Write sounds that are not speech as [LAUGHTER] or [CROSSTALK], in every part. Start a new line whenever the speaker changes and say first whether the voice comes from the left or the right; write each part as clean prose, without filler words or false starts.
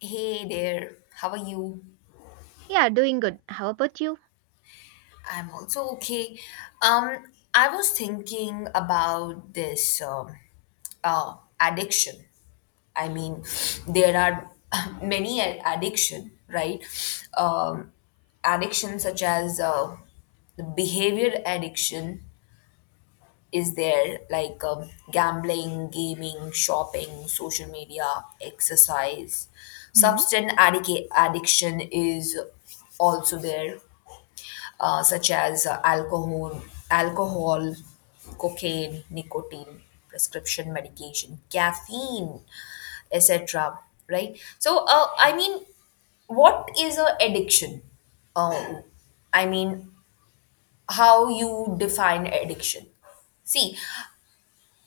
left: Hey there, how are you?
right: Yeah, doing good. How about you?
left: I'm also okay. Um, I was thinking about this uh, addiction. I mean, [SNIFFS] there are [LAUGHS] [CLEARS THROAT] many addiction, right? Um, Addiction such as the behavior addiction is there, like gambling, gaming, shopping, social media, exercise.
right: Hmm.
left: Addiction is also there such as alcohol, alcohol, cocaine, nicotine, prescription medication, caffeine, etc. Right. So, I mean, what is a addiction? Uh, I mean, how you define addiction? See,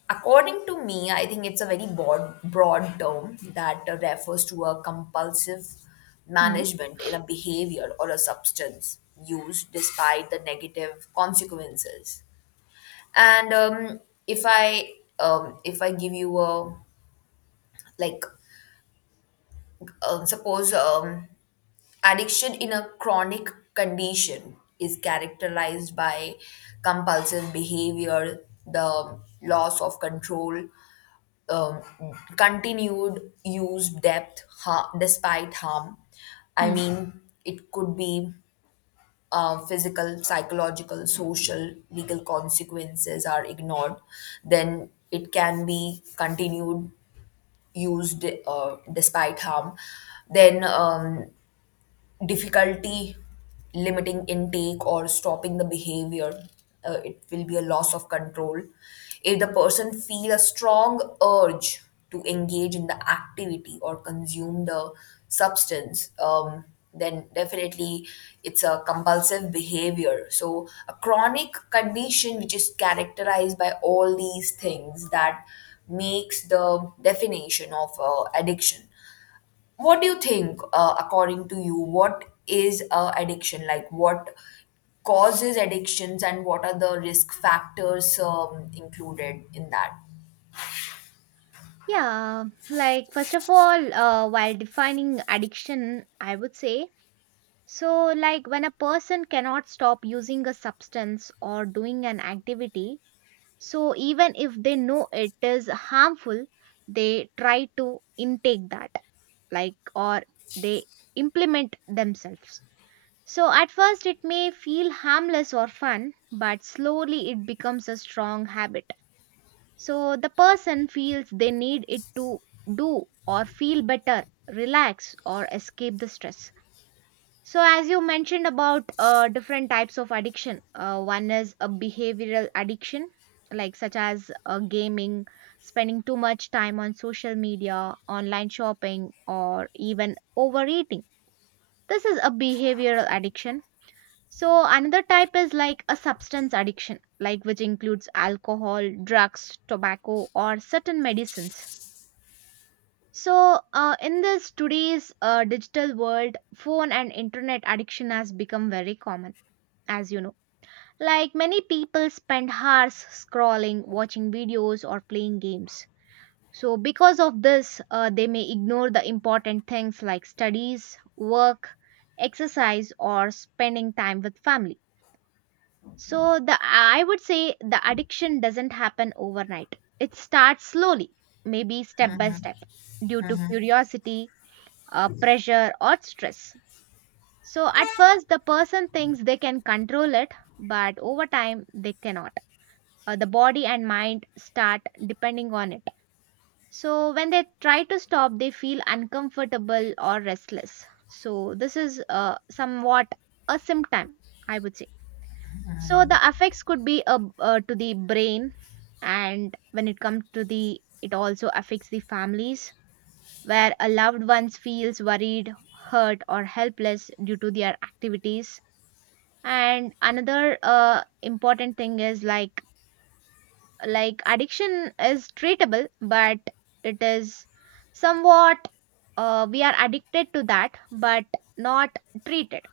left: according to me, I think it's a very broad term that refers to a compulsive
right: Hmm.
left: management in a behavior or a substance used despite the negative consequences. And if I if I give you a like suppose addiction in a chronic condition is characterized by compulsive behavior, the loss of control, um, continued use despite harm. I
right: Hmm.
left: mean, it could be physical, psychological, social, legal consequences are ignored. Then it can be continued used despite harm. Then difficulty limiting intake or stopping the behavior it will be a loss of control if the person feel a strong urge to engage in the activity or consume the substance then definitely it's a compulsive behavior so a chronic condition which is characterized by all these things that makes the definition of addiction. What do you think, according to you, what is addiction? Like, what causes addictions and what are the risk factors included in that?
right: Yeah, like first of all, while defining addiction, I would say so, like when a person cannot stop using a substance or doing an activity, so even if they know it is harmful, they try to intake that, like, or they implement themselves. So at first, it may feel harmless or fun, but slowly it becomes a strong habit. So the person feels they need it to do or feel better, relax, or escape the stress. So, as you mentioned about different types of addiction, one is a behavioral addiction, like such as gaming, spending too much time on social media, online shopping, or even overeating. This is a behavioral addiction, so another type is like a substance addiction, like which includes alcohol, drugs, tobacco, or certain medicines. So in this today's digital world, phone and internet addiction has become very common, as you know. Like many people spend hours scrolling, watching videos, or playing games. So because of this, they may ignore the important things like studies, work, exercise, or spending time with family. So the I would say the addiction doesn't happen overnight. It starts slowly, maybe step by step, due to curiosity, pressure, or stress. So at first, the person thinks they can control it, but over time, they cannot. The body and mind start depending on it. So when they try to stop, they feel uncomfortable or restless. So this is somewhat a symptom, I would say. So the effects could be to the brain, and when it comes to the it also affects the families, where a loved one feels worried, hurt, or helpless due to their activities. And another important thing is like addiction is treatable, but it is somewhat, we are addicted to that but not treated,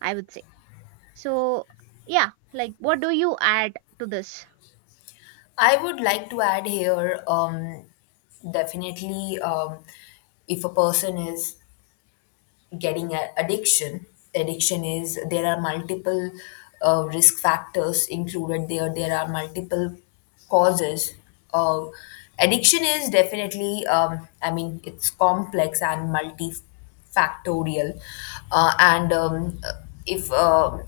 right: I would say. So yeah, like what do you add to this?
left: I would like to add here definitely if a person is getting a addiction is there are multiple risk factors included there are multiple causes uh, addiction is definitely I mean it's complex and multifactorial and if uh,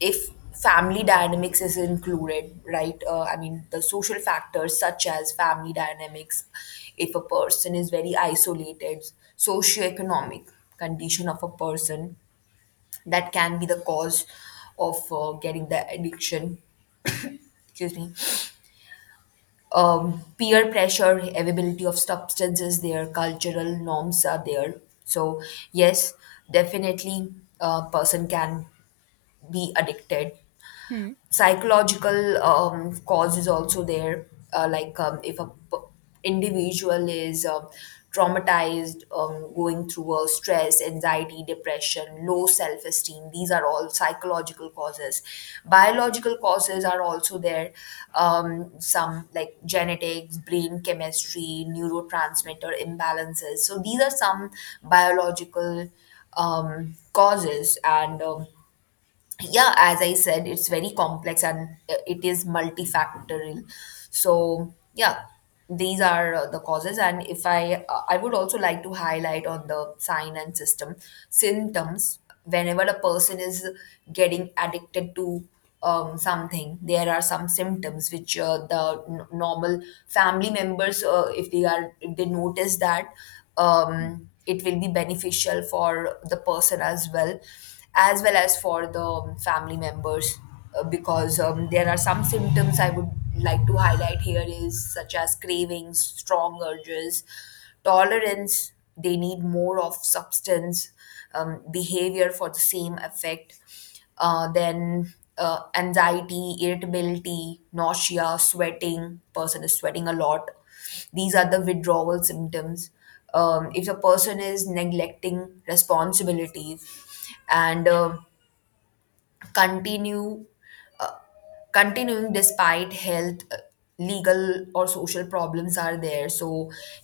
left: if family dynamics is included, right? I mean, the social factors such as family dynamics, if a person is very isolated, socioeconomic condition of a person, that can be the cause of getting the addiction. Excuse me. Peer pressure, availability of substances there, cultural norms are there. So, yes, definitely a person can be addicted.
right: Hmm.
left: Psychological cause is also there like if a individual is traumatized, going through a stress, anxiety, depression, low self-esteem, these are all psychological causes. Biological causes are also there, some like genetics, brain chemistry, neurotransmitter imbalances, so these are some biological causes. And yeah as I said, it's very complex and it is multifactorial, so yeah, these are the causes. And if I would also like to highlight on the sign and system symptoms whenever a person is getting addicted to something. There are some symptoms which the normal family members, if they notice that,
right: Mm.
left: it will be beneficial for the person as well as well as for the family members, because there are some symptoms I would like to highlight here is such as cravings, strong urges, tolerance, they need more of substance behavior for the same effect. Then anxiety, irritability, nausea, sweating. Person is sweating a lot. These are the withdrawal symptoms. If a person is neglecting responsibilities and continue uh, continuing despite health, legal or social problems are there, so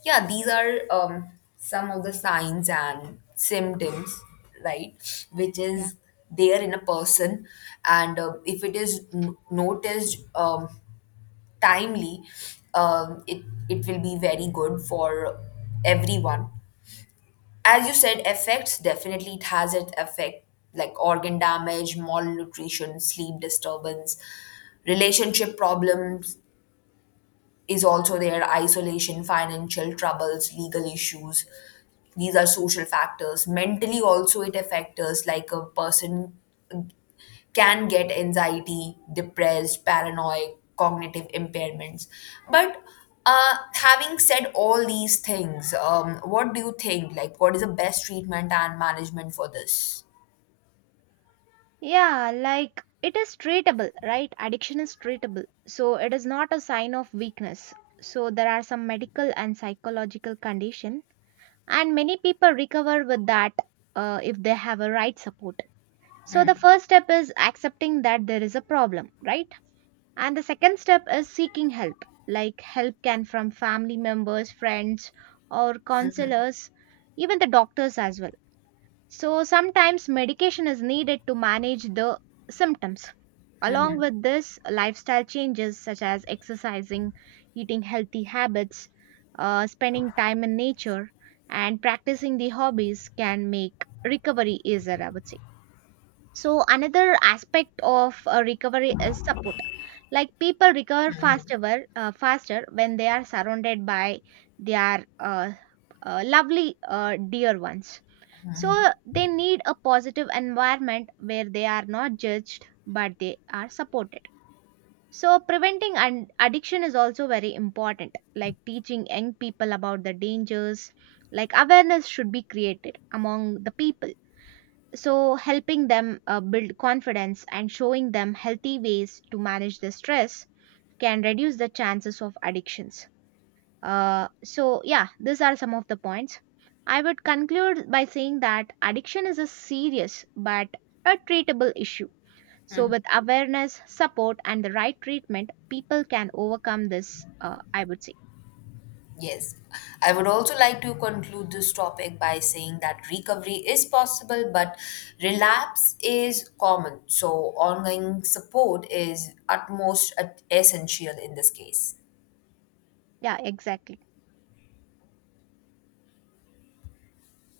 left: yeah, these are some of the signs and symptoms, right, which
right: Yeah.
left: is there in a person. And if it is noticed timely, it it will be very good for everyone. As you said, effects, definitely it has its effect, like organ damage, malnutrition, sleep disturbance, relationship problems is also there, isolation, financial troubles, legal issues. These are social factors. Mentally also it affects us, like a person can get anxiety, depressed, paranoid, cognitive impairments. But having said all these things, what do you think? Like, what is the best treatment and management for this?
right: Yeah, like it is treatable, right? Addiction is treatable. So it is not a sign of weakness. So there are some medical and psychological condition, and many people recover with that if they have a right support. So the first step is accepting that there is a problem, right? And the second step is seeking help. Like help can from family members, friends, or counselors, even the doctors as well. So sometimes medication is needed to manage the symptoms. Along with this, lifestyle changes such as exercising, eating healthy habits, spending time in nature, and practicing the hobbies can make recovery easier, I would say. So, another aspect of recovery is support. Like people recover faster, faster when they are surrounded by their lovely, dear ones, so they need a positive environment where they are not judged but they are supported. So preventing and addiction is also very important, like teaching young people about the dangers, like awareness should be created among the people. So helping them build confidence and showing them healthy ways to manage the stress can reduce the chances of addictions. So, yeah, these are some of the points. I would conclude by saying that addiction is a serious but a treatable issue. So, with awareness, support, and the right treatment, people can overcome this, I would say.
left: Yes, I would also like to conclude this topic by saying that recovery is possible, but relapse is common. So, ongoing support is utmost essential in this case.
right: Yeah, exactly.